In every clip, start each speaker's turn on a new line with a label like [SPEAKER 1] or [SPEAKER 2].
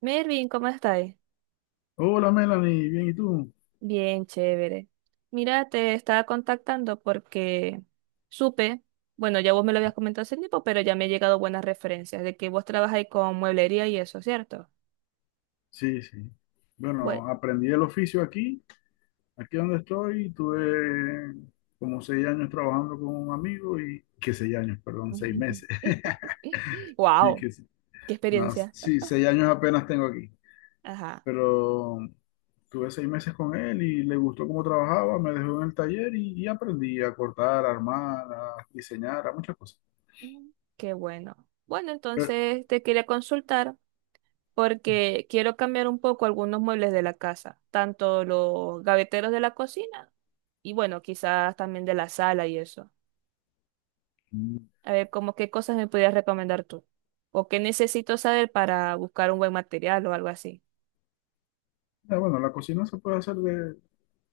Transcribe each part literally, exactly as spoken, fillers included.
[SPEAKER 1] Mervin, ¿cómo estáis?
[SPEAKER 2] Hola Melanie, bien, ¿y tú?
[SPEAKER 1] Bien, chévere. Mira, te estaba contactando porque supe, bueno, ya vos me lo habías comentado hace tiempo, pero ya me han llegado buenas referencias de que vos trabajáis con mueblería y eso, ¿cierto?
[SPEAKER 2] Sí, sí.
[SPEAKER 1] Bueno.
[SPEAKER 2] Bueno, aprendí el oficio aquí, aquí donde estoy, tuve como seis años trabajando con un amigo y que seis años, perdón, seis meses. Y
[SPEAKER 1] Wow,
[SPEAKER 2] que sí,
[SPEAKER 1] qué
[SPEAKER 2] no,
[SPEAKER 1] experiencia.
[SPEAKER 2] sí, seis años apenas tengo aquí,
[SPEAKER 1] Ajá.
[SPEAKER 2] pero tuve seis meses con él y le gustó cómo trabajaba, me dejó en el taller y, y aprendí a cortar, a armar, a diseñar, a muchas cosas.
[SPEAKER 1] Mm. Qué bueno. Bueno,
[SPEAKER 2] Pero,
[SPEAKER 1] entonces te quería consultar porque quiero cambiar un poco algunos muebles de la casa, tanto los gaveteros de la cocina y bueno, quizás también de la sala y eso.
[SPEAKER 2] mm,
[SPEAKER 1] A ver, como qué cosas me podrías recomendar tú. O qué necesito saber para buscar un buen material o algo así.
[SPEAKER 2] ah, bueno, la cocina se puede hacer de,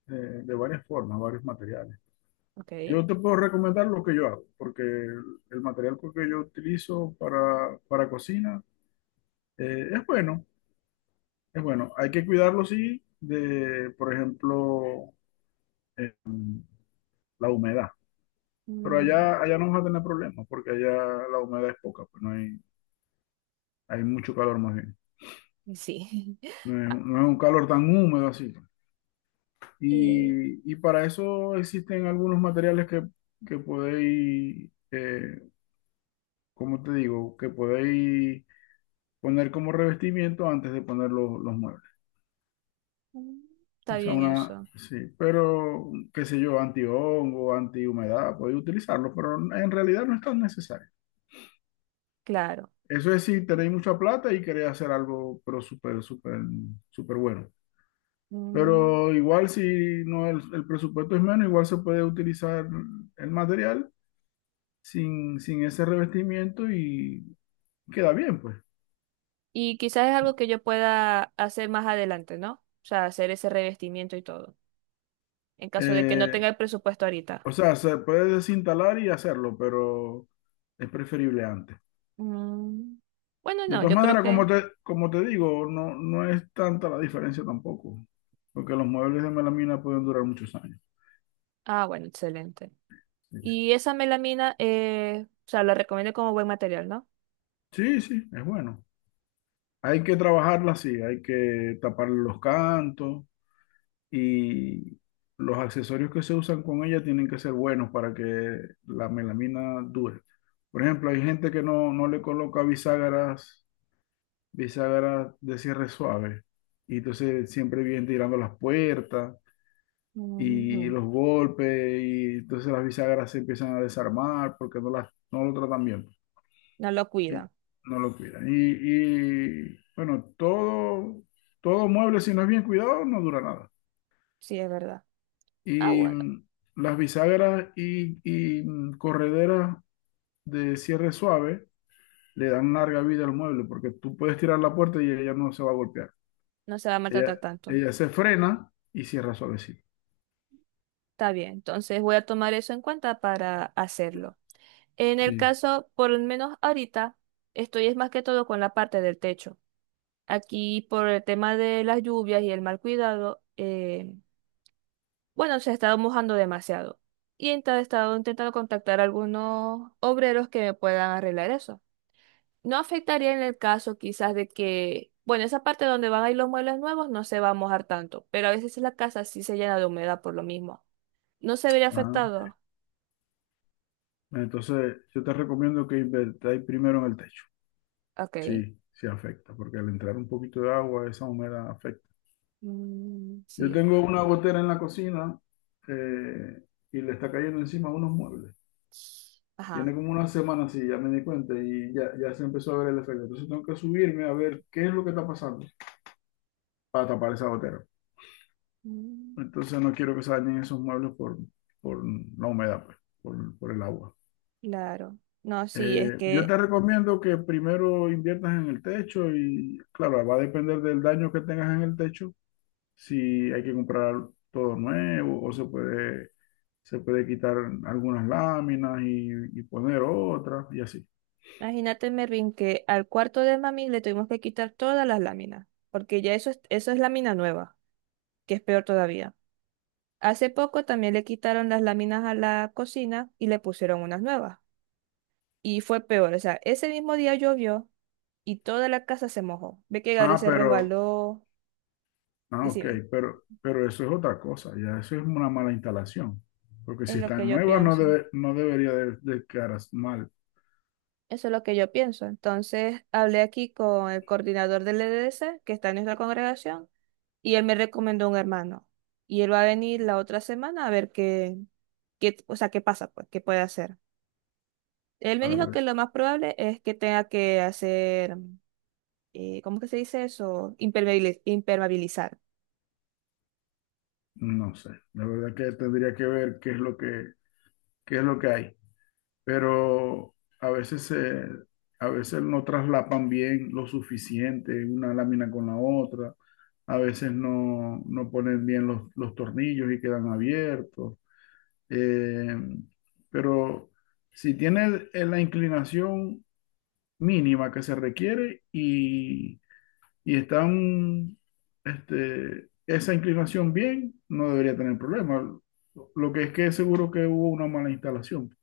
[SPEAKER 2] de de varias formas, varios materiales.
[SPEAKER 1] Ok.
[SPEAKER 2] Yo te puedo recomendar lo que yo hago, porque el, el material pues, que yo utilizo para, para cocina eh, es bueno, es bueno. Hay que cuidarlo, sí, de, por ejemplo, eh, la humedad. Pero
[SPEAKER 1] Mm,
[SPEAKER 2] allá, allá no vas a tener problemas, porque allá la humedad es poca, pues no hay, hay mucho calor más bien.
[SPEAKER 1] sí.
[SPEAKER 2] No es,
[SPEAKER 1] Ah,
[SPEAKER 2] no es un calor tan húmedo así.
[SPEAKER 1] eh,
[SPEAKER 2] Y, y para eso existen algunos materiales que, que podéis, eh, ¿cómo te digo? Que podéis poner como revestimiento antes de poner los, los muebles.
[SPEAKER 1] mm, está
[SPEAKER 2] O sea,
[SPEAKER 1] bien
[SPEAKER 2] una,
[SPEAKER 1] eso.
[SPEAKER 2] sí, pero qué sé yo, antihongo, antihumedad, podéis utilizarlo, pero en realidad no es tan necesario.
[SPEAKER 1] Claro.
[SPEAKER 2] Eso es si tenéis mucha plata y queréis hacer algo, pero súper, súper, súper bueno.
[SPEAKER 1] Mm,
[SPEAKER 2] Pero igual si no el, el presupuesto es menos, igual se puede utilizar el material sin, sin ese revestimiento y queda bien, pues.
[SPEAKER 1] y quizás es algo que yo pueda hacer más adelante, ¿no? O sea, hacer ese revestimiento y todo. En caso de que no
[SPEAKER 2] Eh,
[SPEAKER 1] tenga el presupuesto ahorita.
[SPEAKER 2] o sea, se puede desinstalar y hacerlo, pero es preferible antes.
[SPEAKER 1] Mm, Bueno,
[SPEAKER 2] De
[SPEAKER 1] no,
[SPEAKER 2] todas
[SPEAKER 1] yo creo
[SPEAKER 2] maneras,
[SPEAKER 1] que.
[SPEAKER 2] como te, como te digo, no, no es tanta la diferencia tampoco, porque los muebles de melamina pueden durar muchos años.
[SPEAKER 1] Ah, bueno, excelente.
[SPEAKER 2] Sí,
[SPEAKER 1] Y esa melamina, eh, o sea, la recomiendo como buen material, ¿no?
[SPEAKER 2] sí, sí, es bueno. Hay que trabajarla así, hay que tapar los cantos y los accesorios que se usan con ella tienen que ser buenos para que la melamina dure. Por ejemplo, hay gente que no, no le coloca bisagras, bisagras de cierre suave y entonces siempre vienen tirando las puertas y
[SPEAKER 1] Ujú.
[SPEAKER 2] los golpes y entonces las bisagras se empiezan a desarmar porque no las no lo tratan bien
[SPEAKER 1] No lo
[SPEAKER 2] y
[SPEAKER 1] cuida.
[SPEAKER 2] no lo cuidan y, y, bueno todo todo mueble si no es bien cuidado no dura nada
[SPEAKER 1] Sí, es verdad. Ah,
[SPEAKER 2] y
[SPEAKER 1] bueno,
[SPEAKER 2] mm, las bisagras y, y, mm, correderas de cierre suave le dan larga vida al mueble porque tú puedes tirar la puerta y ella no se va a golpear
[SPEAKER 1] no se va a
[SPEAKER 2] ella
[SPEAKER 1] maltratar tanto.
[SPEAKER 2] ella se frena y cierra suavecito
[SPEAKER 1] Está bien, entonces voy a tomar eso en cuenta para hacerlo. En el
[SPEAKER 2] sí.
[SPEAKER 1] caso, por lo menos ahorita, estoy es más que todo con la parte del techo. Aquí por el tema de las lluvias y el mal cuidado, eh, bueno, se ha estado mojando demasiado. Y ent- he estado intentando contactar a algunos obreros que me puedan arreglar eso. No afectaría en el caso quizás de que, bueno, esa parte donde van a ir los muebles nuevos no se va a mojar tanto, pero a veces la casa sí se llena de humedad por lo mismo. ¿No se vería
[SPEAKER 2] Ah,
[SPEAKER 1] afectado?
[SPEAKER 2] entonces yo te recomiendo que invertáis primero en el techo.
[SPEAKER 1] Ok.
[SPEAKER 2] Sí, sí afecta, porque al entrar un poquito de agua, esa humedad afecta.
[SPEAKER 1] Mm,
[SPEAKER 2] Yo
[SPEAKER 1] sí.
[SPEAKER 2] tengo una gotera en la cocina eh, y le está cayendo encima unos muebles. Tiene
[SPEAKER 1] Ajá.
[SPEAKER 2] como una semana así, ya me di cuenta y ya, ya se empezó a ver el efecto. Entonces tengo que subirme a ver qué es lo que está pasando para tapar esa gotera.
[SPEAKER 1] Mm,
[SPEAKER 2] Entonces no quiero que se dañen esos muebles por, por la humedad, pues, por, por el agua.
[SPEAKER 1] claro. No, sí, es
[SPEAKER 2] Eh, yo
[SPEAKER 1] que
[SPEAKER 2] te recomiendo que primero inviertas en el techo y claro, va a depender del daño que tengas en el techo si hay que comprar todo nuevo o se puede, se puede quitar algunas láminas y, y poner otras y así.
[SPEAKER 1] imagínate, Mervin, que al cuarto de mami le tuvimos que quitar todas las láminas, porque ya eso es, eso es lámina nueva, que es peor todavía. Hace poco también le quitaron las láminas a la cocina y le pusieron unas nuevas. Y fue peor, o sea, ese mismo día llovió y toda la casa se mojó. Ve que Gabriel
[SPEAKER 2] Ah,
[SPEAKER 1] se
[SPEAKER 2] pero,
[SPEAKER 1] resbaló.
[SPEAKER 2] ah, ok,
[SPEAKER 1] Decime,
[SPEAKER 2] pero, pero eso es otra cosa, ya eso es una mala instalación, porque
[SPEAKER 1] es
[SPEAKER 2] si
[SPEAKER 1] lo que
[SPEAKER 2] están
[SPEAKER 1] yo
[SPEAKER 2] nuevas no,
[SPEAKER 1] pienso.
[SPEAKER 2] debe- no debería de, de quedar as- mal.
[SPEAKER 1] Eso es lo que yo pienso. Entonces hablé aquí con el coordinador del E D C, que está en nuestra congregación, y él me recomendó un hermano. Y él va a venir la otra semana a ver qué, qué, o sea, qué pasa, pues, qué puede hacer. Él me
[SPEAKER 2] A
[SPEAKER 1] dijo que
[SPEAKER 2] ver,
[SPEAKER 1] lo más probable es que tenga que hacer, eh, ¿cómo que se dice eso? Impermeabili- impermeabilizar.
[SPEAKER 2] no sé, la verdad que tendría que ver qué es lo que, qué es lo que hay. Pero a veces se, a veces no traslapan bien lo suficiente una lámina con la otra, a veces no, no ponen bien los, los tornillos y quedan abiertos. Eh, pero si tiene eh, la inclinación mínima que se requiere y, y están este, esa inclinación bien, no debería tener problema. Lo que es que seguro que hubo una mala instalación.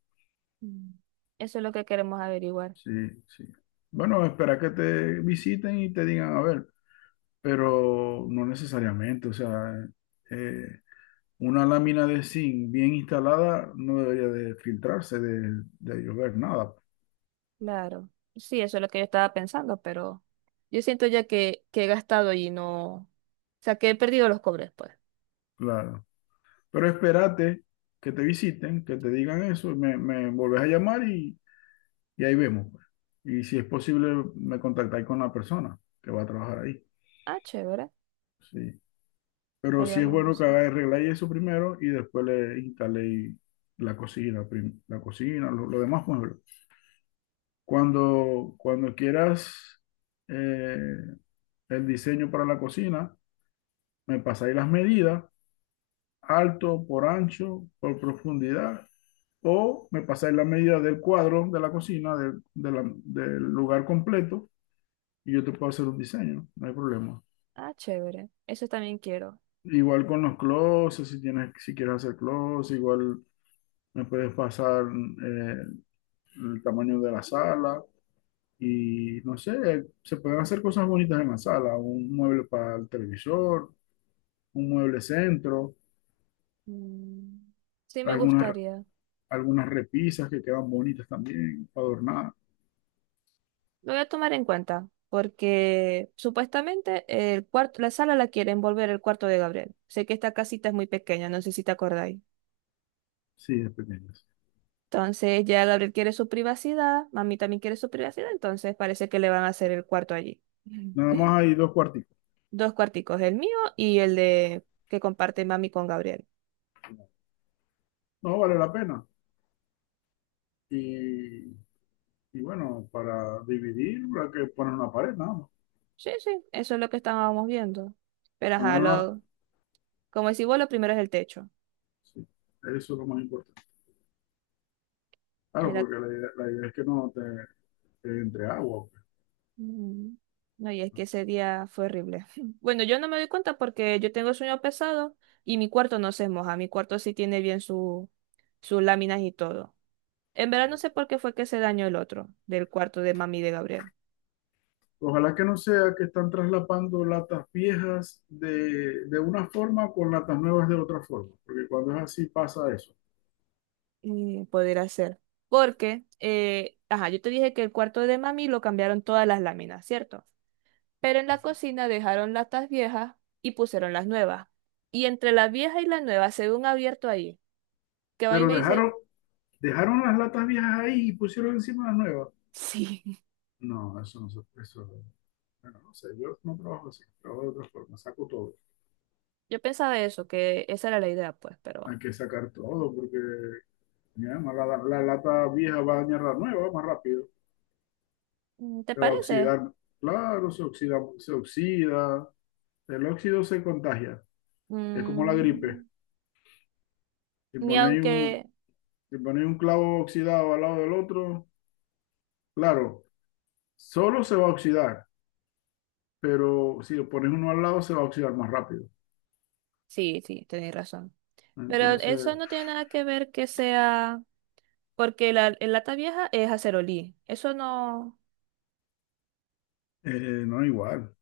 [SPEAKER 1] Mm. Eso es lo que queremos averiguar,
[SPEAKER 2] Sí, sí. Bueno, espera que te visiten y te digan, a ver, pero no necesariamente, o sea, eh, una lámina de zinc bien instalada no debería de filtrarse, de, de llover, nada,
[SPEAKER 1] claro. Sí, eso es lo que yo estaba pensando, pero yo siento ya que, que he gastado y no, o sea, que he perdido los cobres, pues.
[SPEAKER 2] claro. Pero espérate que te visiten, que te digan eso, y me, me volvés a llamar y, y ahí vemos, pues. Y si es posible, me contactáis con la persona que va a trabajar ahí.
[SPEAKER 1] Ah, chévere,
[SPEAKER 2] Sí. Pero
[SPEAKER 1] estaría
[SPEAKER 2] sí es
[SPEAKER 1] bueno
[SPEAKER 2] bueno que
[SPEAKER 1] eso.
[SPEAKER 2] haga arreglar eso primero y después le instale la cocina, prim- la cocina, lo, lo demás muebles. Cuando, cuando quieras eh, el diseño para la cocina, me pasáis las medidas, alto, por ancho, por profundidad, o me pasáis las medidas del cuadro de la cocina, del de la- del lugar completo, y yo te puedo hacer un diseño, no hay problema.
[SPEAKER 1] Ah, chévere, eso también quiero.
[SPEAKER 2] Igual con los closets, si tienes, si quieres hacer closets, igual me puedes pasar eh, el tamaño de la sala y no sé, se pueden hacer cosas bonitas en la sala, un mueble para el televisor, un mueble centro,
[SPEAKER 1] Mm, sí, me
[SPEAKER 2] algunas,
[SPEAKER 1] gustaría.
[SPEAKER 2] algunas repisas que quedan bonitas también para adornar,
[SPEAKER 1] Lo voy a tomar en cuenta, porque supuestamente el cuarto, la sala la quieren volver el cuarto de Gabriel. Sé que esta casita es muy pequeña, no sé si te acordáis.
[SPEAKER 2] sí, es pequeñas.
[SPEAKER 1] Entonces ya Gabriel quiere su privacidad, mami también quiere su privacidad, entonces parece que le van a hacer el cuarto allí.
[SPEAKER 2] Nada más hay dos cuartitos.
[SPEAKER 1] Dos cuarticos, el mío y el de que comparte mami con Gabriel.
[SPEAKER 2] No vale la pena. Y, y bueno, para dividir, hay que poner una pared, nada más.
[SPEAKER 1] Sí, sí, eso es lo que estábamos viendo. Pero ajá,
[SPEAKER 2] Poner una,
[SPEAKER 1] lo, como decís vos, lo primero es el techo.
[SPEAKER 2] sí, eso es lo más importante.
[SPEAKER 1] Y
[SPEAKER 2] Claro,
[SPEAKER 1] era-
[SPEAKER 2] porque la idea, la idea es que no te, te entre agua.
[SPEAKER 1] mm, no, y es que ese día fue horrible. Bueno, yo no me doy cuenta porque yo tengo sueño pesado y mi cuarto no se moja. Mi cuarto sí tiene bien su, sus láminas y todo. En verdad no sé por qué fue que se dañó el otro del cuarto de mami de Gabriel.
[SPEAKER 2] Ojalá que no sea que están traslapando latas viejas de, de una forma con latas nuevas de otra forma, porque cuando es así pasa eso.
[SPEAKER 1] Y poder hacer. Porque, eh, ajá, yo te dije que el cuarto de mami lo cambiaron todas las láminas, ¿cierto? Pero en la cocina dejaron latas viejas y pusieron las nuevas. Y entre la vieja y la nueva se ve un abierto ahí. Que a mí
[SPEAKER 2] Pero
[SPEAKER 1] me dice,
[SPEAKER 2] dejaron, dejaron las latas viejas ahí y pusieron encima las nuevas.
[SPEAKER 1] sí.
[SPEAKER 2] No, eso no se eso, bueno, no sé, yo no trabajo así, trabajo de otra forma, saco todo.
[SPEAKER 1] Yo pensaba eso, que esa era la idea, pues,
[SPEAKER 2] Hay
[SPEAKER 1] pero
[SPEAKER 2] que sacar todo porque mira, no, la, la lata vieja va a dañar la nueva más rápido,
[SPEAKER 1] mm, ¿te
[SPEAKER 2] se va a
[SPEAKER 1] parece?
[SPEAKER 2] oxidar. Claro, se oxida, se oxida, el óxido se contagia, es como la gripe.
[SPEAKER 1] Mm,
[SPEAKER 2] Si
[SPEAKER 1] ni
[SPEAKER 2] ponéis un,
[SPEAKER 1] aunque...
[SPEAKER 2] y poner un clavo oxidado al lado del otro, claro, solo se va a oxidar, pero si lo pones uno al lado se va a oxidar más rápido.
[SPEAKER 1] Sí, sí, tenéis razón. Pero eso
[SPEAKER 2] Entonces,
[SPEAKER 1] no tiene nada que ver que sea. Porque la, el lata vieja es acerolí. Eso no,
[SPEAKER 2] eh, no es igual.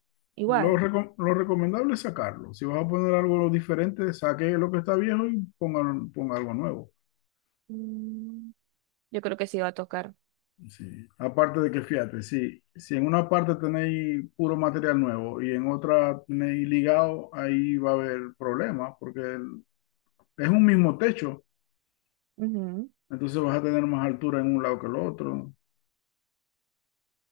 [SPEAKER 2] Lo,
[SPEAKER 1] igual.
[SPEAKER 2] reco- lo recomendable es sacarlo. Si vas a poner algo diferente, saque lo que está viejo y ponga, ponga algo nuevo.
[SPEAKER 1] Mm, yo creo que sí va a tocar.
[SPEAKER 2] Sí. Aparte de que, fíjate, si, si en una parte tenéis puro material nuevo y en otra tenéis ligado, ahí va a haber problemas porque el- es un mismo techo,
[SPEAKER 1] Ujú.
[SPEAKER 2] entonces vas a tener más altura en un lado que el otro.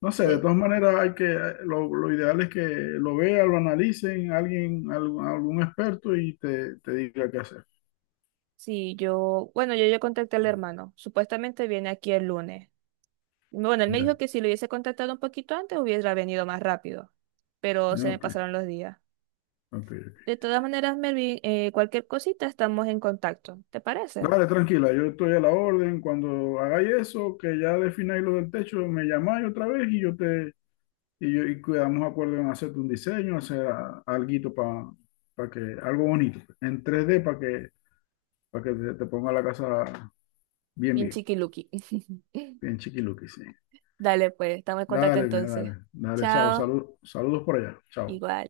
[SPEAKER 2] No sé, de
[SPEAKER 1] Ve.
[SPEAKER 2] todas maneras hay que, lo, lo ideal es que lo vea, lo analicen, alguien, algún, algún experto y te, te diga qué hacer.
[SPEAKER 1] Sí, yo, bueno, yo ya contacté al hermano. Supuestamente viene aquí el lunes. Bueno, él me dijo
[SPEAKER 2] Ya.
[SPEAKER 1] que si lo hubiese contactado un poquito antes hubiera venido más rápido. Pero se me
[SPEAKER 2] Ok,
[SPEAKER 1] pasaron los días.
[SPEAKER 2] ok, ok.
[SPEAKER 1] De todas maneras, Melvin, eh, cualquier cosita estamos en contacto. ¿Te parece?
[SPEAKER 2] Dale, tranquila, yo estoy a la orden. Cuando hagáis eso, que ya defináis lo del techo, me llamáis otra vez y yo te y, yo, y quedamos de acuerdo en hacerte un diseño, hacer algo para que algo bonito, pues, en tres d para que para que te, te ponga la casa bien,
[SPEAKER 1] Bien
[SPEAKER 2] bien,
[SPEAKER 1] chiquiluki.
[SPEAKER 2] bien chiquiluqui, sí.
[SPEAKER 1] Dale, pues, estamos en contacto
[SPEAKER 2] Dale, mira,
[SPEAKER 1] entonces.
[SPEAKER 2] dale, dale, chao,
[SPEAKER 1] Chao.
[SPEAKER 2] salud, saludos por allá, chao.
[SPEAKER 1] Igual.